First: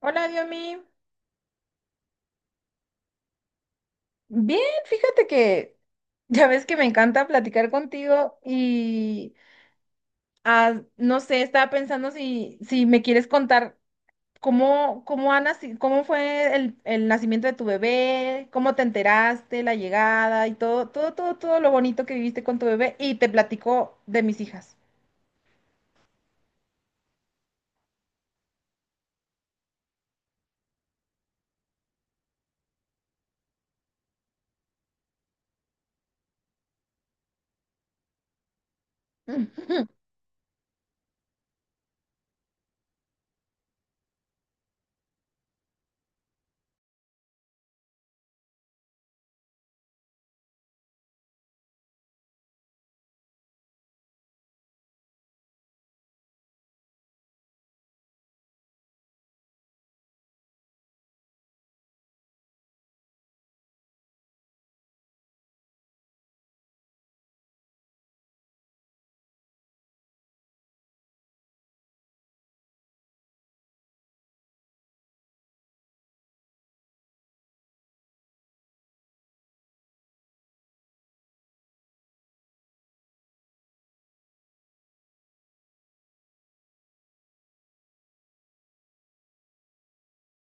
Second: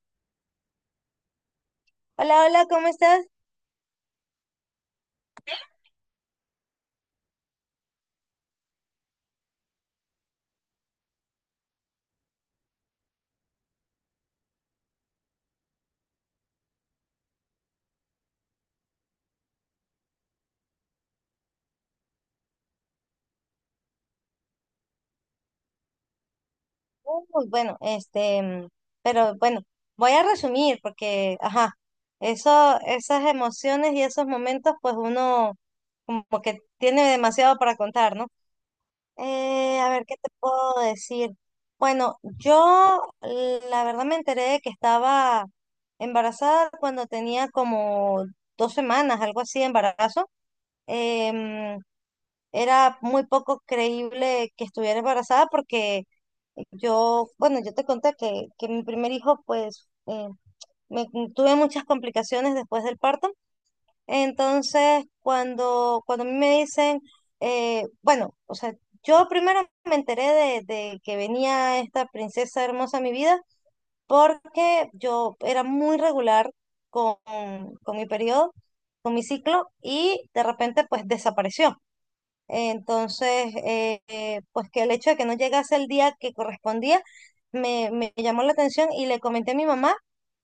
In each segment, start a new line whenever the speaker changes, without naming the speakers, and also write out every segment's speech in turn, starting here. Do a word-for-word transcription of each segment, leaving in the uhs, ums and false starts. Hola, Diomi.
Hola, hola, ¿cómo estás?
Bien, fíjate que ya ves que me encanta platicar contigo y ah, no sé, estaba pensando si, si me quieres contar cómo, cómo, ha naci- cómo fue el, el nacimiento de tu bebé, cómo te enteraste, la llegada y todo, todo, todo, todo lo bonito que viviste con tu bebé y te platico de mis hijas.
Uy, bueno, este, mm, pero bueno, voy a resumir porque, ajá, eso, esas emociones y esos momentos, pues uno como que tiene demasiado para contar, ¿no? Eh, a ver, ¿qué te puedo decir? Bueno, yo la verdad me enteré de que estaba embarazada cuando tenía como dos semanas, algo así de embarazo. Em, Era muy poco creíble que estuviera embarazada porque yo, bueno, yo te conté que, que mi primer hijo, pues, eh, me, tuve muchas complicaciones después del parto. Entonces, cuando, cuando a mí me dicen, eh, bueno, o sea, yo primero me enteré de, de que venía esta princesa hermosa a mi vida porque yo era muy regular con, con mi periodo, con mi ciclo, y de repente, pues, desapareció. Entonces, eh, eh, pues que el hecho de que no llegase el día que correspondía me, me llamó la atención y le comenté a mi mamá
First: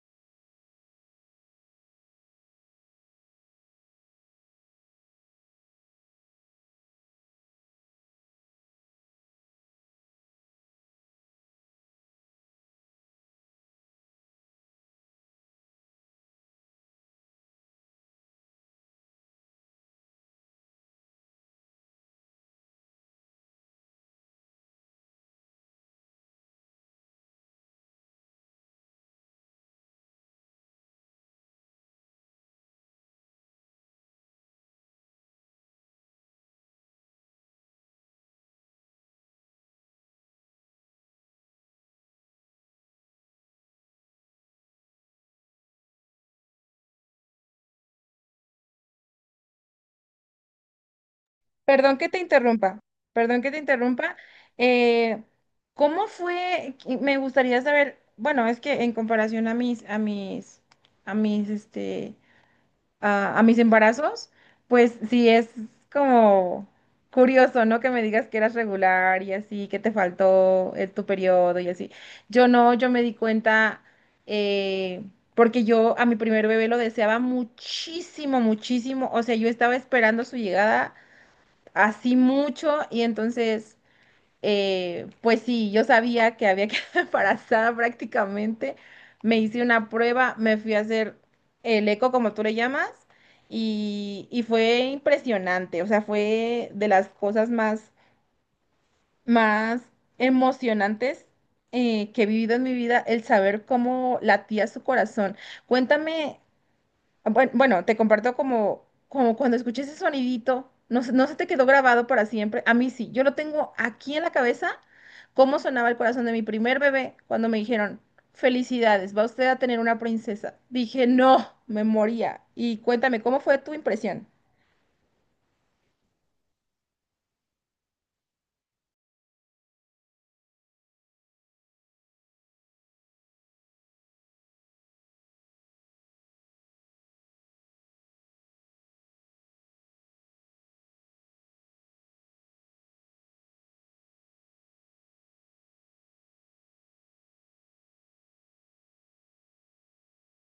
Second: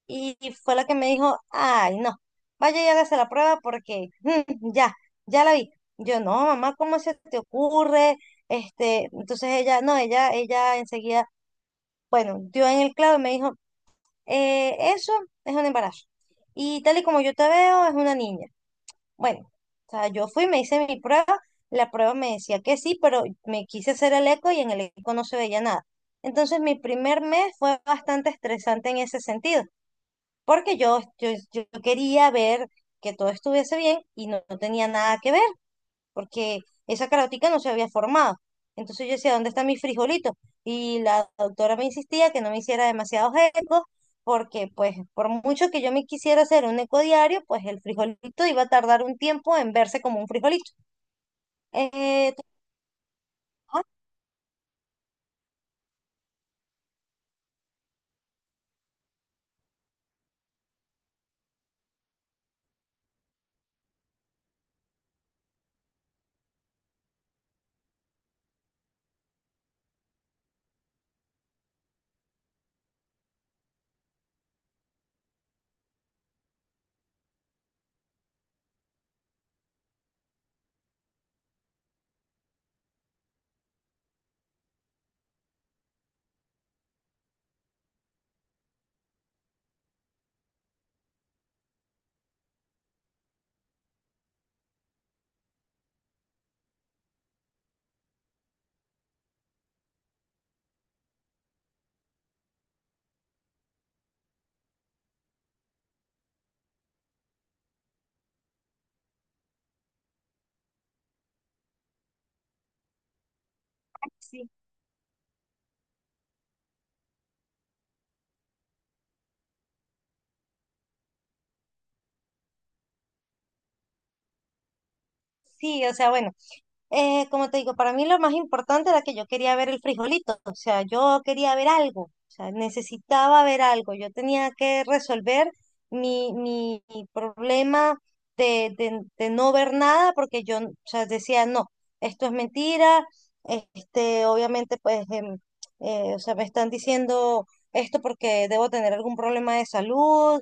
y fue la que me dijo, ay, no, vaya y hágase la prueba porque mm, ya, ya la vi. Yo, no, mamá, ¿cómo se te ocurre? Este, entonces ella, no, ella, ella enseguida, bueno, dio en el clavo y me dijo, "Eh, eso es un embarazo. Y tal y como yo te veo, es una niña. Bueno, o sea, yo fui, me hice mi prueba, la prueba me decía que sí, pero me quise hacer el eco y en el eco no se veía nada. Entonces mi primer mes fue bastante estresante en ese sentido, porque yo, yo, yo quería ver que todo estuviese bien y no, no tenía nada que ver porque esa carótica no se había formado. Entonces yo decía, ¿dónde están mis frijolitos? Y la doctora me insistía que no me hiciera demasiados ecos, porque pues por mucho que yo me quisiera hacer un eco diario, pues el frijolito iba a tardar un tiempo en verse como un frijolito.
Perdón que te
Eh,
interrumpa, perdón que te
ah,
interrumpa. eh, ¿cómo fue? que- Me gustaría saber, bueno, es que en comparación a mis, a mis, a mis, este, a, a mis embarazos, pues sí es como curioso, ¿no? Que me digas que eras regular y así, que te faltó eh, tu periodo y así. Yo no, yo me di cuenta, eh, porque yo a mi primer bebé lo deseaba muchísimo, muchísimo. O sea, yo estaba esperando su llegada así mucho y entonces, eh, pues sí, yo sabía que había quedado embarazada prácticamente. Me hice una prueba, me fui a hacer el eco, como tú le llamas, y, y fue impresionante, o sea, fue de las cosas más, más emocionantes. Eh, que he vivido en mi vida, el saber cómo latía su corazón. Cuéntame. Buen- Bueno, te comparto como, como cuando escuché ese sonidito, no, se- no se te quedó grabado para siempre. A mí sí, yo lo tengo aquí en la
sí,
cabeza, cómo sonaba el corazón de mi primer bebé cuando me dijeron, felicidades, va usted a tener una princesa. Dije, no, me moría. Y cuéntame, ¿cómo fue tu impresión?
sí, o sea, bueno, Eh, como te digo, para mí lo más importante era que yo quería ver el frijolito, o sea, yo quería ver algo, o sea, necesitaba ver algo, yo tenía que resolver mi, mi problema de, de- de no ver nada porque yo, o sea, decía, no, esto es mentira, este, obviamente, pues, em, eh, o sea, me están diciendo esto porque debo tener algún problema de salud, o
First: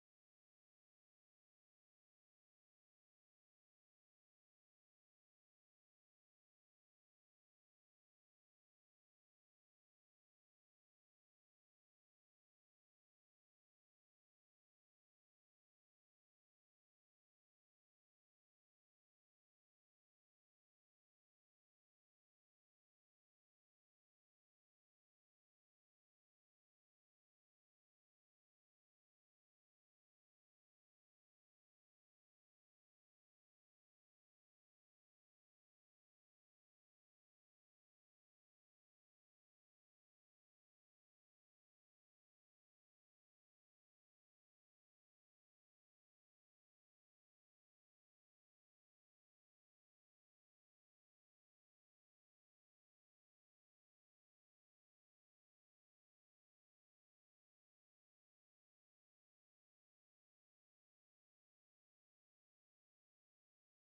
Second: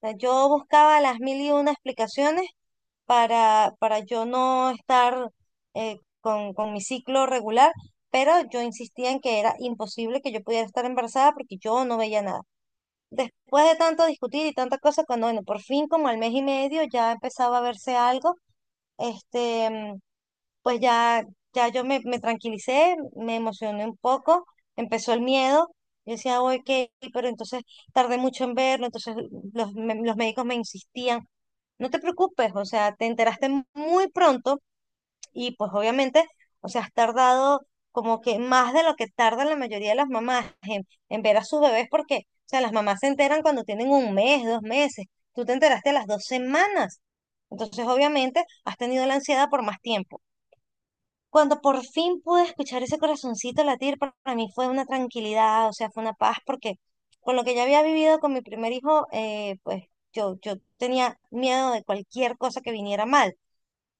sea, yo buscaba las mil y una explicaciones para, para yo no estar eh, con, con mi ciclo regular, pero yo insistía en que era imposible que yo pudiera estar embarazada porque yo no veía nada. Después de tanto discutir y tanta cosa, cuando bueno, por fin como al mes y medio ya empezaba a verse algo, este, pues ya, ya yo me, me tranquilicé, me emocioné un poco, empezó el miedo. Yo decía, ok, pero entonces tardé mucho en verlo, entonces los, me- los médicos me insistían, no te preocupes, o sea, te enteraste muy pronto y pues obviamente, o sea, has tardado como que más de lo que tardan la mayoría de las mamás en, en ver a sus bebés porque, o sea, las mamás se enteran cuando tienen un mes, dos meses, tú te enteraste a las dos semanas, entonces obviamente has tenido la ansiedad por más tiempo. Cuando por fin pude escuchar ese corazoncito latir, pa- para mí fue una tranquilidad, o sea, fue una paz, porque con lo que ya había vivido con mi primer hijo, eh, pues yo, yo tenía miedo de cualquier cosa que viniera mal.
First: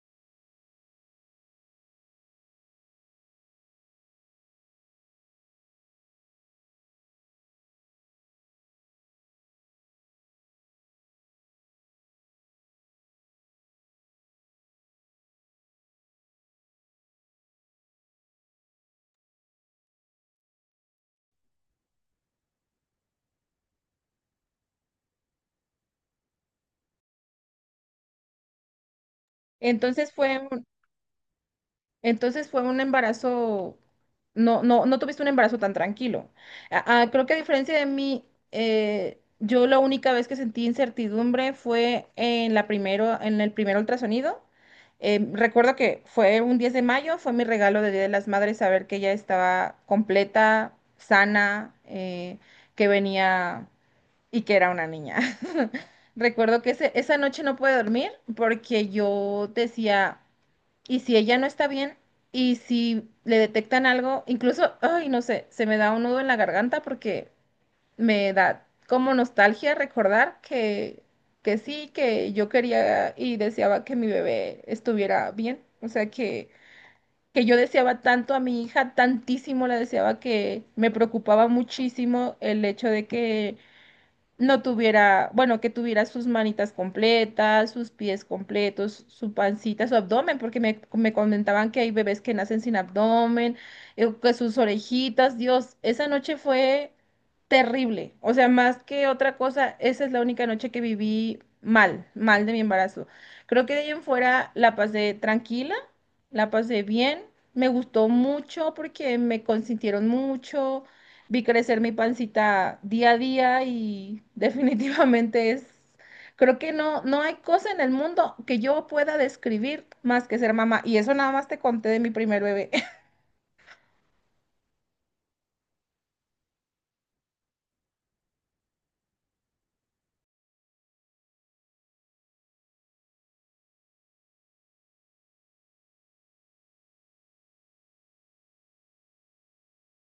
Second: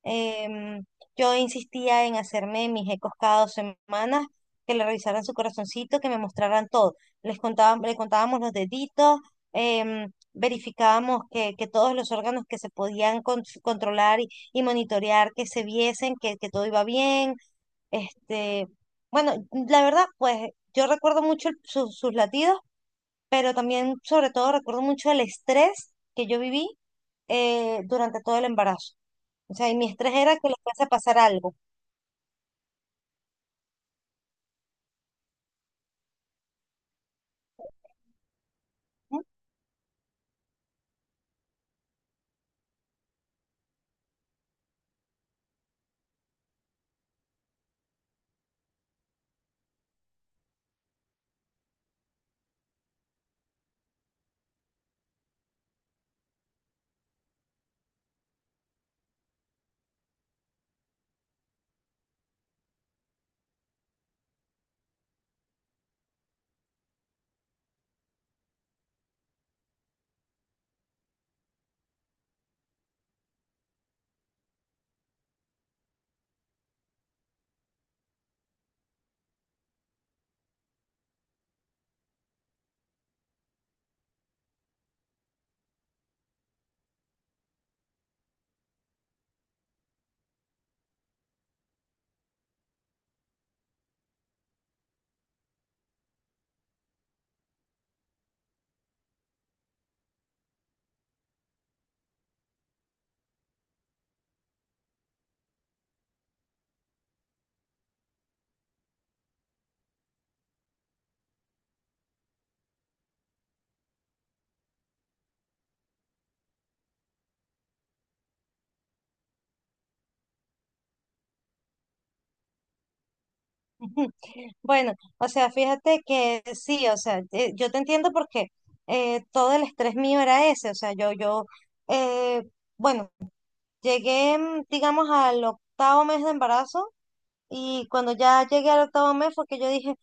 Em, yo insistía en hacerme mis ecos cada dos semanas, que le revisaran su corazoncito, que me mostraran todo. Les contaban, le contábamos los deditos, em, verificábamos que, que todos los órganos que se podían con- controlar y, y monitorear, que se viesen, que, que todo iba bien este, bueno, la verdad, pues yo recuerdo mucho el- su- sus latidos, pero también, sobre todo, recuerdo mucho el estrés que yo viví eh, durante todo el embarazo. O sea, y mi
Entonces
estrés era
fue,
que le fuese a pasar algo.
Entonces fue un embarazo, no, no, no tuviste un embarazo tan tranquilo. A- a- creo que a diferencia de mí, eh,
Ujú.
yo la única vez que sentí incertidumbre fue en la primero, en el primer ultrasonido. Eh, recuerdo que fue un diez de mayo, fue mi regalo de Día de las Madres saber que ella estaba completa, sana, eh, que venía y que era una niña. Recuerdo que ese- esa noche no pude dormir porque yo decía... ¿Y si ella no está bien, y si le detectan algo? Incluso, ay, no sé, se me da un nudo en la garganta porque me da como nostalgia recordar que, que sí, que yo quería y deseaba que mi bebé estuviera bien. O sea, que, que yo deseaba tanto a mi hija, tantísimo la deseaba que me preocupaba muchísimo el hecho de que no tuviera, bueno, que tuviera sus manitas completas, sus pies completos, su pancita, su abdomen, porque me, me comentaban que hay bebés que nacen sin abdomen, eh, que sus orejitas, Dios, esa noche fue terrible, o sea, más que otra cosa, esa es la única noche que viví mal, mal de mi embarazo. Creo que de ahí en fuera la pasé tranquila, la pasé bien. Me gustó mucho porque me consintieron mucho, vi crecer mi pancita día a día y definitivamente es, creo que no, no hay cosa en el mundo que yo pueda describir más que ser mamá. Y eso nada más te conté de mi primer bebé.
Bueno, o sea, fíjate que sí, o sea, eh, yo te entiendo porque eh, todo el estrés mío era ese, o sea, yo, yo, eh, bueno, llegué, mm, digamos, al octavo mes de embarazo y cuando ya llegué al octavo mes fue que yo dije,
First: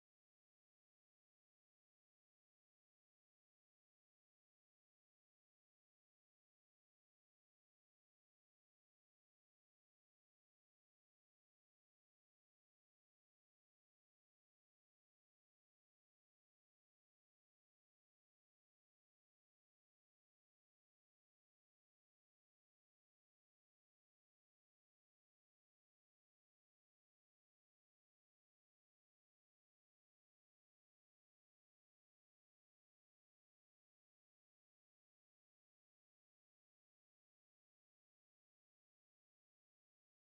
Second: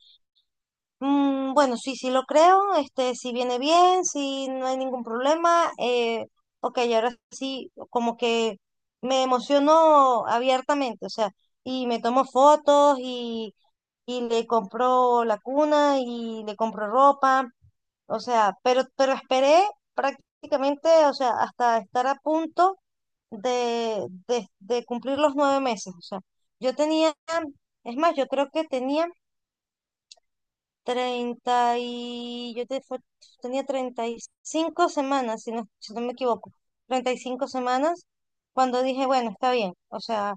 Mm, bueno, sí, sí lo creo, este, si viene bien, si no hay ningún problema. Eh, ok, ahora sí, como que me emociono abiertamente, o sea, y me tomo fotos y, y le compro la cuna y le compro ropa, o sea, pero, pero esperé prácticamente, o sea, hasta estar a punto de, de de cumplir los nueve meses, o sea, yo tenía, es más, yo creo que tenía... Treinta, y yo te- fue- tenía treinta y cinco semanas, si no, si no me equivoco, treinta y cinco semanas, cuando dije, bueno, está bien, o sea,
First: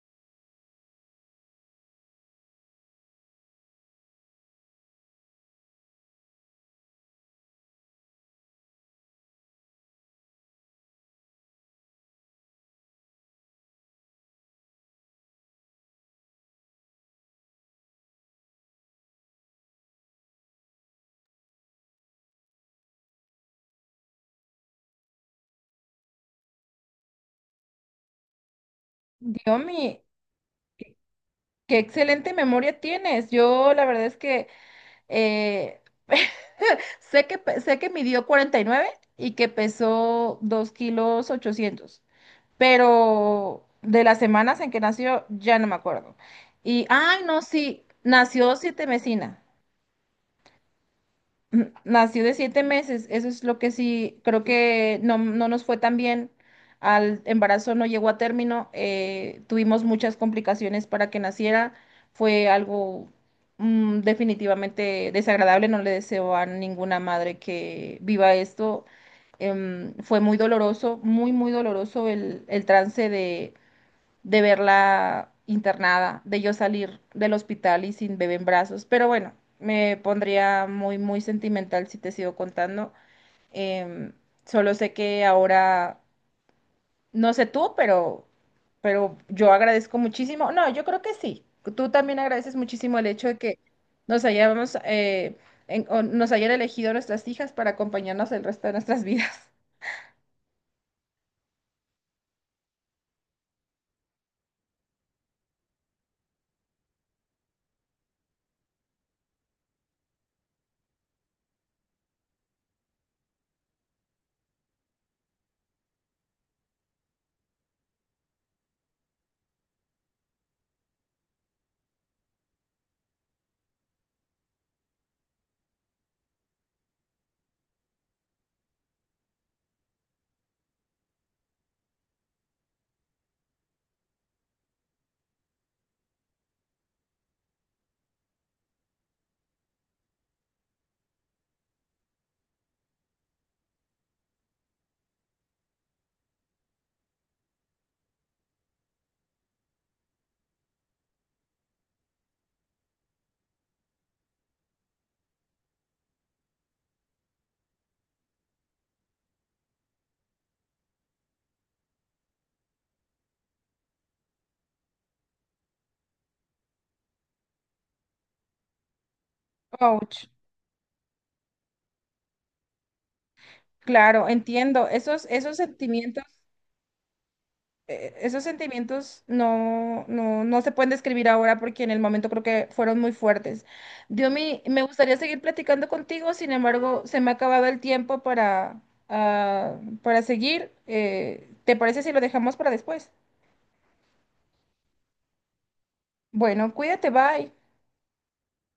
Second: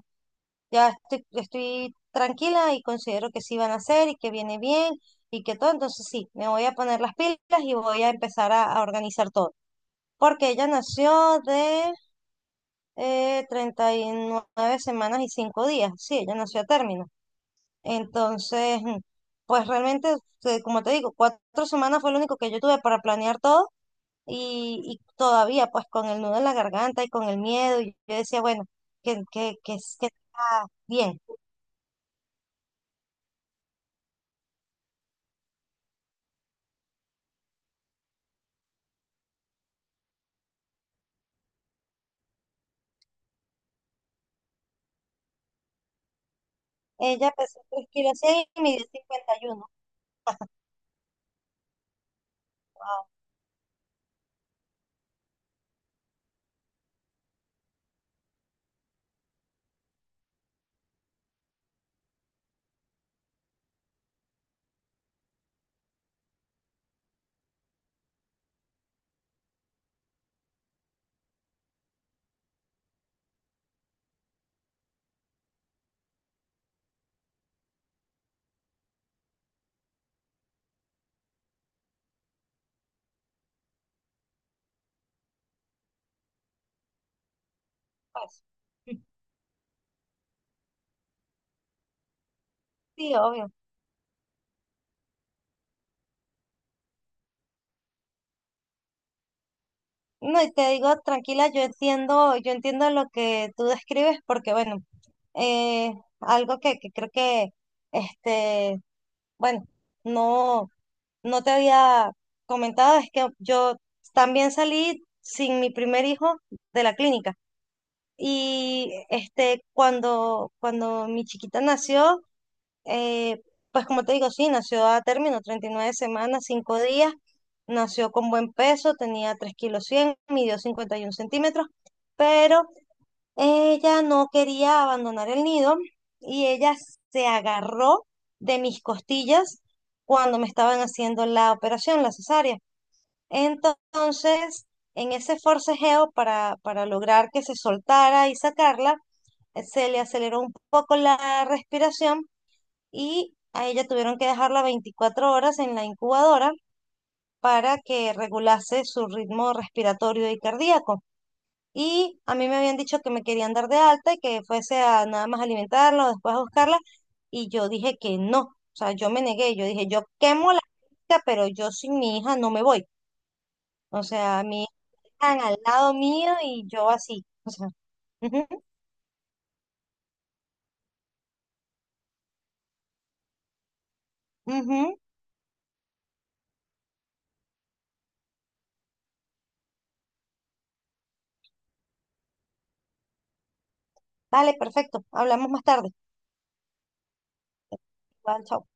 ya estoy, estoy tranquila y considero que sí van a hacer y que viene bien y que todo, entonces sí, me voy a poner las pilas y voy a empezar a, a organizar todo, porque ella nació de eh, treinta y nueve semanas y cinco días, sí, ella nació a término. Entonces, pues realmente, eh, como te digo, cuatro semanas fue lo único que yo tuve para planear todo y, y todavía pues con el nudo en la garganta y con el miedo, y yo decía, bueno, que, que, que,
Diomi,
es- que está bien.
qué excelente memoria tienes. Yo la verdad es que eh, sé que, pe- sé que midió cuarenta y nueve y que pesó dos kilos ochocientos. Pero de las semanas en que nació ya no me acuerdo. Y, ay,
Ella
no,
pesó
sí,
tres kilos cien
nació
y
siete
midió
mesina.
cincuenta y uno.
Ujú, nació de siete meses,
Wow,
eso es lo que sí, creo que no, no nos fue tan bien. Al embarazo no llegó a término, eh, tuvimos muchas complicaciones para que naciera, fue algo mm, definitivamente desagradable, no le deseo a ninguna madre que viva esto. Em, fue muy doloroso, muy, muy doloroso el, el trance de, de verla internada, de yo salir del hospital y sin bebé en brazos. Pero bueno, me pondría muy, muy sentimental si te sigo contando. Em, Solo sé que ahora, no sé tú, pero,
pues,
pero yo agradezco muchísimo. No, yo creo que sí. Tú también agradeces muchísimo el
sí,
hecho de
obvio.
que nos hayamos, eh, en- o nos hayan elegido nuestras hijas para acompañarnos el resto de nuestras vidas.
No, y te digo, tranquila, yo entiendo, yo entiendo lo que tú describes porque, bueno, eh, algo que, que creo que, este, bueno, no. No te había comentado es que yo también salí sin mi primer hijo de la clínica. Y este, cuando, cuando mi chiquita nació, eh, pues como te digo, sí, nació a término, treinta y nueve semanas, cinco días, nació con buen peso, tenía tres kilos cien midió cincuenta y un centímetros, pero ella no quería abandonar el nido y ella se agarró de mis costillas cuando me estaban haciendo la operación, la cesárea. Entonces, en ese forcejeo para, para lograr que se soltara y sacarla, eh, se le aceleró un poco la respiración y a ella tuvieron que dejarla veinticuatro horas en la incubadora para que regulase su ritmo respiratorio y cardíaco. Y a mí me habían dicho que me querían dar de alta y que fuese a nada más alimentarla o después a buscarla. Y yo dije que no. O sea, yo me negué. Yo dije, yo
Ouch.
quemo la finca, pero yo sin mi hija no me voy. O
Claro,
sea, mi hija
entiendo. Esos,
están
esos
al lado
sentimientos.
mío y yo así. O sea,
Eh, esos
ujú,
sentimientos no, no, no se pueden describir ahora porque en el momento creo que fueron muy fuertes. Diomi, me
ujú.
gustaría seguir platicando contigo, sin embargo, se me ha acabado el tiempo para, ah, para seguir. Eh, ¿te parece si lo dejamos para después?
Vale, perfecto. Hablamos más tarde.
Bueno, cuídate, bye.
Igual, chao.